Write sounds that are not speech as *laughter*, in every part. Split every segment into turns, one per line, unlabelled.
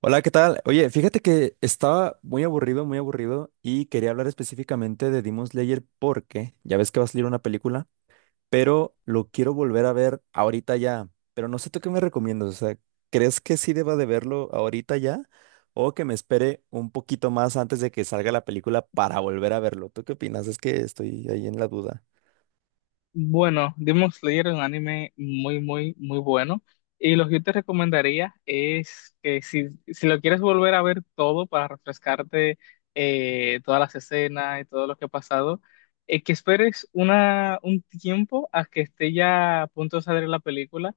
Hola, ¿qué tal? Oye, fíjate que estaba muy, aburrido, muy aburrido y quería hablar específicamente de Demon Slayer porque ya ves que va a salir una película, pero lo quiero volver a ver ahorita ya. Pero no sé tú qué me recomiendas, o sea, ¿crees que sí deba de verlo ahorita ya o que me espere un poquito más antes de que salga la película para volver a verlo? ¿Tú qué opinas? Es que estoy ahí en la duda.
Bueno, Demon Slayer es un anime muy, muy, muy bueno. Y lo que yo te recomendaría es que si lo quieres volver a ver todo para refrescarte todas las escenas y todo lo que ha pasado, que esperes un tiempo a que esté ya a punto de salir la película,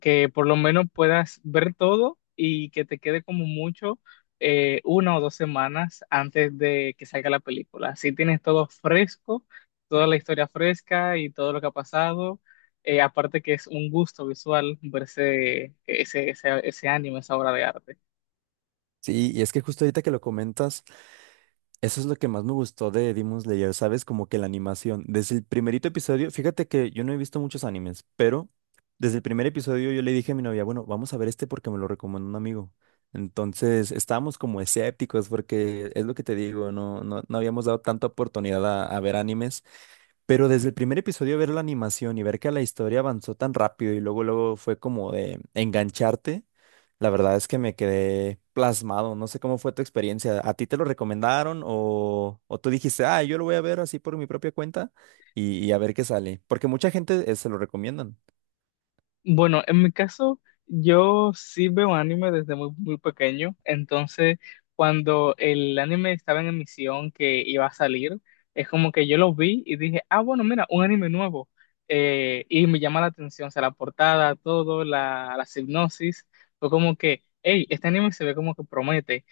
que por lo menos puedas ver todo y que te quede como mucho 1 o 2 semanas antes de que salga la película. Así tienes todo fresco, toda la historia fresca y todo lo que ha pasado. Aparte que es un gusto visual verse ese anime, esa obra de arte.
Sí, y es que justo ahorita que lo comentas. Eso es lo que más me gustó de Demon Slayer, ¿sabes? Como que la animación. Desde el primerito episodio, fíjate que yo no he visto muchos animes, pero desde el primer episodio yo le dije a mi novia, bueno, vamos a ver este porque me lo recomendó un amigo. Entonces estábamos como escépticos porque es lo que te digo, no, no, no habíamos dado tanta oportunidad a ver animes, pero desde el primer episodio ver la animación y ver que la historia avanzó tan rápido y luego luego fue como de engancharte, la verdad es que me quedé plasmado. No sé cómo fue tu experiencia. ¿A ti te lo recomendaron o tú dijiste, ah, yo lo voy a ver así por mi propia cuenta y a ver qué sale? Porque mucha gente se lo recomiendan.
Bueno, en mi caso, yo sí veo anime desde muy, muy pequeño, entonces cuando el anime estaba en emisión que iba a salir, es como que yo lo vi y dije, ah, bueno, mira, un anime nuevo. Y me llama la atención, o sea, la portada, todo, la sinopsis, fue como que, hey, este anime se ve como que promete.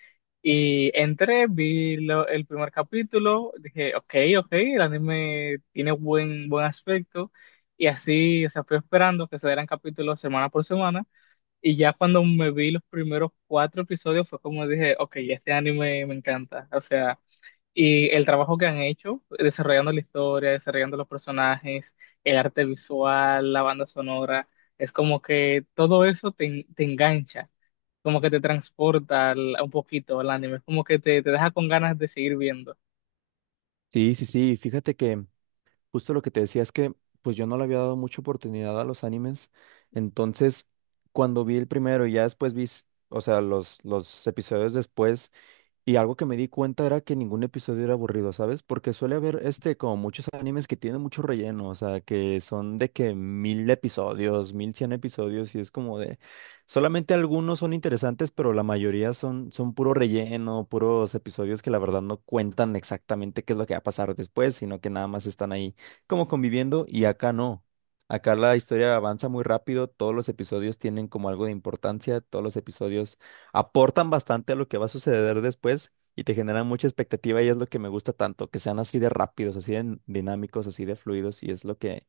Y entré, vi el primer capítulo, dije, ok, ok, el anime tiene buen aspecto. Y así, o sea, fui esperando que se dieran capítulos semana por semana. Y ya cuando me vi los primeros cuatro episodios fue como dije, ok, este anime me encanta. O sea, y el trabajo que han hecho, desarrollando la historia, desarrollando los personajes, el arte visual, la banda sonora, es como que todo eso te engancha, como que te transporta un poquito al anime, es como que te deja con ganas de seguir viendo.
Sí, sí, sí. Fíjate que justo lo que te decía es que pues yo no le había dado mucha oportunidad a los animes. Entonces, cuando vi el primero y ya después o sea, los episodios después. Y algo que me di cuenta era que ningún episodio era aburrido, ¿sabes? Porque suele haber este, como muchos animes que tienen mucho relleno, o sea, que son de que mil episodios, mil cien episodios, y es como de, solamente algunos son interesantes, pero la mayoría son, son puro relleno, puros episodios que la verdad no cuentan exactamente qué es lo que va a pasar después, sino que nada más están ahí como conviviendo, y acá no. Acá la historia avanza muy rápido, todos los episodios tienen como algo de importancia, todos los episodios aportan bastante a lo que va a suceder después y te generan mucha expectativa y es lo que me gusta tanto, que sean así de rápidos, así de dinámicos, así de fluidos y es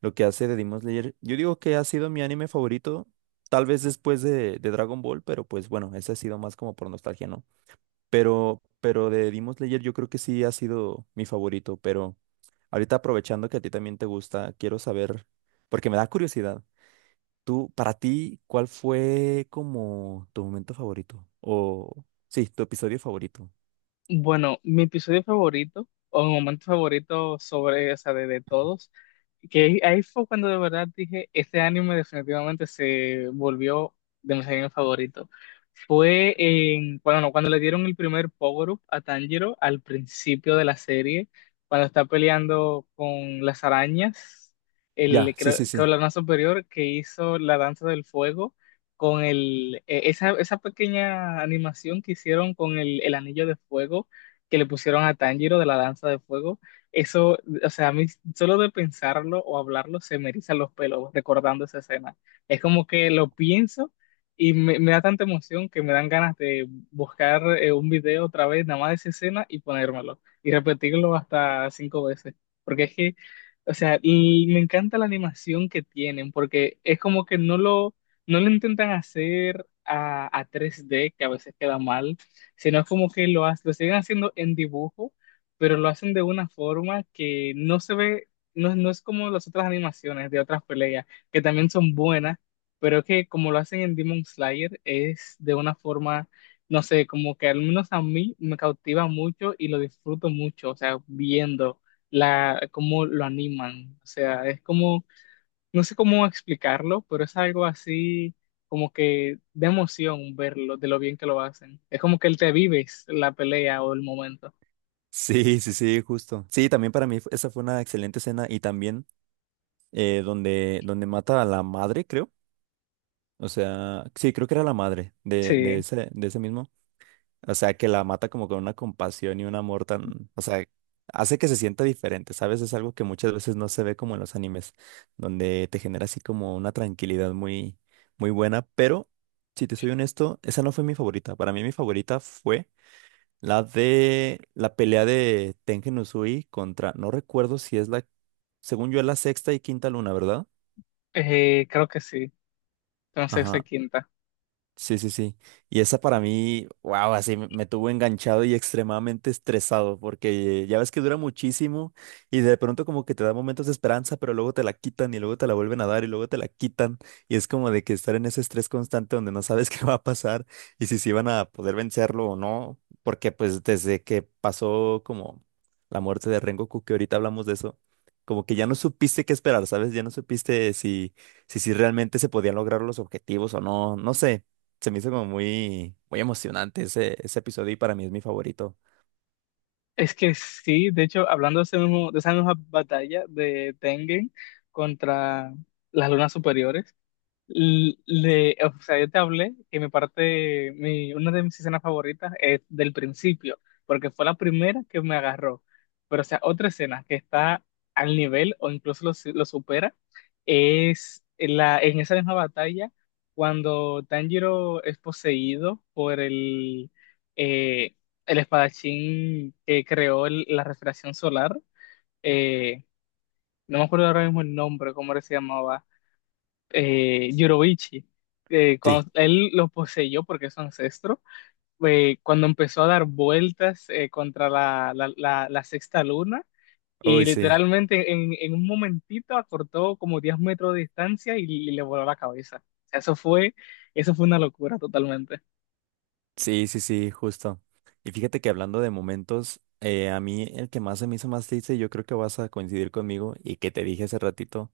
lo que hace de Demon Slayer. Yo digo que ha sido mi anime favorito, tal vez después de Dragon Ball, pero pues bueno, ese ha sido más como por nostalgia, ¿no? Pero de Demon Slayer yo creo que sí ha sido mi favorito, pero ahorita aprovechando que a ti también te gusta, quiero saber, porque me da curiosidad. Tú, para ti, ¿cuál fue como tu momento favorito? O sí, tu episodio favorito.
Bueno, mi episodio favorito, o mi momento favorito sobre, o sea, de todos, que ahí fue cuando de verdad dije, este anime definitivamente se volvió de mis animes favoritos. Fue en, bueno, no, cuando le dieron el primer power-up a Tanjiro al principio de la serie, cuando está peleando con las arañas, el,
Ya, sí,
creo
sí,
que
sí.
la superior que hizo la danza del fuego con esa pequeña animación que hicieron con el anillo de fuego que le pusieron a Tanjiro de la danza de fuego, eso, o sea, a mí solo de pensarlo o hablarlo se me erizan los pelos recordando esa escena. Es como que lo pienso y me da tanta emoción que me dan ganas de buscar un video otra vez, nada más de esa escena y ponérmelo y repetirlo hasta cinco veces. Porque es que, o sea, y me encanta la animación que tienen, porque es como que no lo intentan hacer a 3D, que a veces queda mal, sino es como que lo siguen haciendo en dibujo, pero lo hacen de una forma que no se ve, no, no es como las otras animaciones de otras peleas, que también son buenas, pero que como lo hacen en Demon Slayer, es de una forma, no sé, como que al menos a mí me cautiva mucho y lo disfruto mucho, o sea, viendo cómo lo animan, o sea, es como no sé cómo explicarlo, pero es algo así como que de emoción verlo, de lo bien que lo hacen. Es como que te vives la pelea o el momento.
Sí, sí, sí, justo. Sí, también para mí esa fue una excelente escena y también donde, donde mata a la madre, creo. O sea, sí, creo que era la madre
Sí,
de ese mismo. O sea, que la mata como con una compasión y un amor tan, o sea, hace que se sienta diferente, ¿sabes? Es algo que muchas veces no se ve como en los animes, donde te genera así como una tranquilidad muy, muy buena, pero si te soy honesto, esa no fue mi favorita. Para mí mi favorita fue la de la pelea de Tengen Uzui contra, no recuerdo si es la, según yo es la sexta y quinta luna, ¿verdad?
creo que sí. Entonces se
Ajá.
quinta.
Sí, sí, sí. Y esa para mí, wow, así me, me tuvo enganchado y extremadamente estresado, porque ya ves que dura muchísimo y de pronto como que te da momentos de esperanza, pero luego te la quitan y luego te la vuelven a dar y luego te la quitan. Y es como de que estar en ese estrés constante donde no sabes *laughs* qué va a pasar y si se van a poder vencerlo o no, porque pues desde que pasó como la muerte de Rengoku, que ahorita hablamos de eso, como que ya no supiste qué esperar, ¿sabes? Ya no supiste si realmente se podían lograr los objetivos o no, no sé. Se me hizo como muy, muy emocionante ese, ese episodio y para mí es mi favorito.
Es que sí, de hecho, hablando de, ese mismo, de esa misma batalla de Tengen contra las lunas superiores, o sea, yo te hablé que mi parte, una de mis escenas favoritas es del principio, porque fue la primera que me agarró. Pero, o sea, otra escena que está al nivel o incluso lo supera es en esa misma batalla cuando Tanjiro es poseído por eh, el espadachín que creó la refracción solar. Eh, no me acuerdo ahora mismo el nombre, cómo era que se llamaba Yurobichi,
Sí,
cuando él lo poseyó porque es su ancestro, cuando empezó a dar vueltas contra la sexta luna y
uy, sí,
literalmente en un momentito acortó como 10 metros de distancia y le voló la cabeza. O sea, eso fue una locura totalmente.
sí, sí, sí, justo. Y fíjate que hablando de momentos, a mí el que más se me hizo más triste, yo creo que vas a coincidir conmigo y que te dije hace ratito.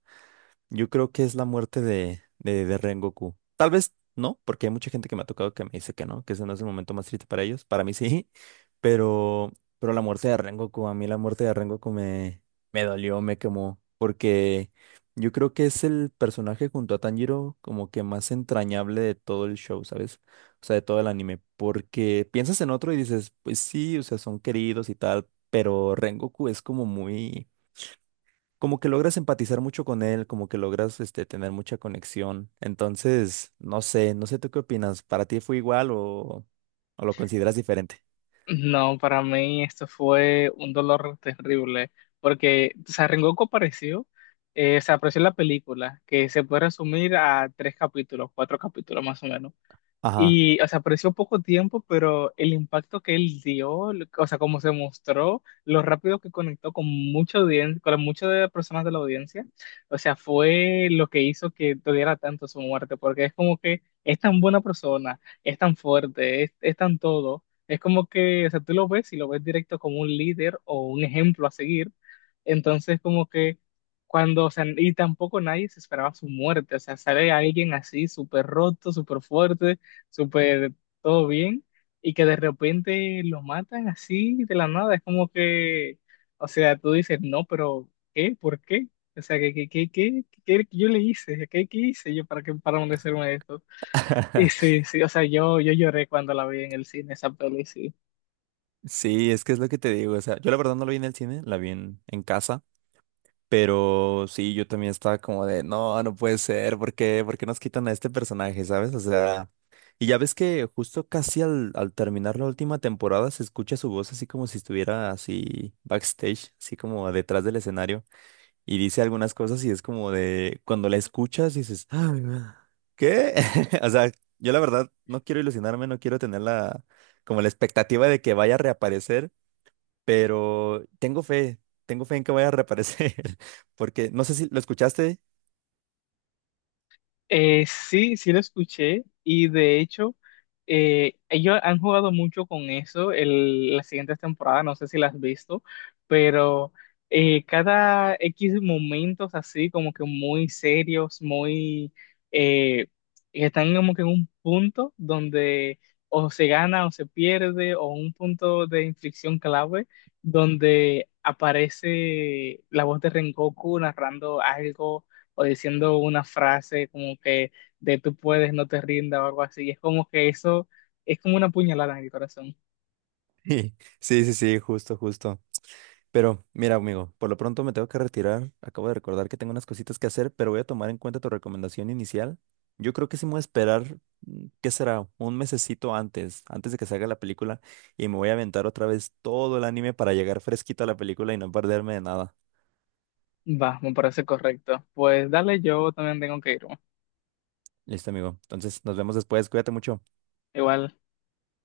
Yo creo que es la muerte de Rengoku. Tal vez no, porque hay mucha gente que me ha tocado que me dice que no, que ese no es el momento más triste para ellos. Para mí sí, *laughs* pero la muerte de Rengoku, a mí la muerte de Rengoku me, me dolió, me quemó, porque yo creo que es el personaje junto a Tanjiro como que más entrañable de todo el show, ¿sabes? O sea, de todo el anime, porque piensas en otro y dices, pues sí, o sea, son queridos y tal, pero Rengoku es como muy como que logras empatizar mucho con él, como que logras este, tener mucha conexión. Entonces, no sé, no sé tú qué opinas. ¿Para ti fue igual o lo consideras diferente?
No, para mí esto fue un dolor terrible porque o sea, Rengoku apareció. Se apareció en la película, que se puede resumir a tres capítulos, cuatro capítulos más o menos.
Ajá.
Y, o sea, apareció poco tiempo, pero el impacto que él dio, o sea, cómo se mostró, lo rápido que conectó con mucha audiencia, con muchas de las personas de la audiencia, o sea, fue lo que hizo que doliera tanto su muerte, porque es como que es tan buena persona, es tan fuerte, es tan todo, es como que, o sea, tú lo ves y lo ves directo como un líder o un ejemplo a seguir, entonces como que cuando, o sea, y tampoco nadie se esperaba su muerte, o sea, sale alguien así súper roto, súper fuerte, súper todo bien, y que de repente lo matan así de la nada. Es como que, o sea, tú dices, no, pero ¿qué? ¿Por qué? O sea, ¿qué yo le hice? ¿Qué hice yo para merecerme esto? Y
*laughs*
sí, sí, o sea, yo lloré cuando la vi en el cine, esa peli, sí.
Sí, es que es lo que te digo. O sea, yo la verdad no la vi en el cine, la vi en casa. Pero sí, yo también estaba como de, no, no puede ser, ¿por qué? ¿Por qué nos quitan a este personaje, sabes? O sea, y ya ves que justo casi al terminar la última temporada se escucha su voz así como si estuviera así backstage, así como detrás del escenario. Y dice algunas cosas y es como de, cuando la escuchas dices, "Ah, ah, ¿qué? *laughs* O sea, yo la verdad no quiero ilusionarme, no quiero tener la, como la expectativa de que vaya a reaparecer, pero tengo fe en que vaya a reaparecer, *laughs* porque no sé si lo escuchaste.
Sí, sí lo escuché y de hecho ellos han jugado mucho con eso las siguientes temporadas, no sé si las has visto, pero cada X momentos así como que muy serios, muy eh, que están como que en un punto donde o se gana o se pierde o un punto de inflexión clave donde aparece la voz de Rengoku narrando algo o diciendo una frase como que de tú puedes, no te rindas o algo así. Es como que eso es como una puñalada en el corazón.
Sí, sí, sí, sí, justo, justo. Pero mira, amigo, por lo pronto me tengo que retirar. Acabo de recordar que tengo unas cositas que hacer, pero voy a tomar en cuenta tu recomendación inicial. Yo creo que sí me voy a esperar, mm, ¿qué será? Un mesecito antes, antes de que salga la película, y me voy a aventar otra vez todo el anime para llegar fresquito a la película y no perderme de nada.
Va, me parece correcto. Pues dale, yo también tengo que irme.
Listo, amigo. Entonces, nos vemos después. Cuídate mucho.
Igual.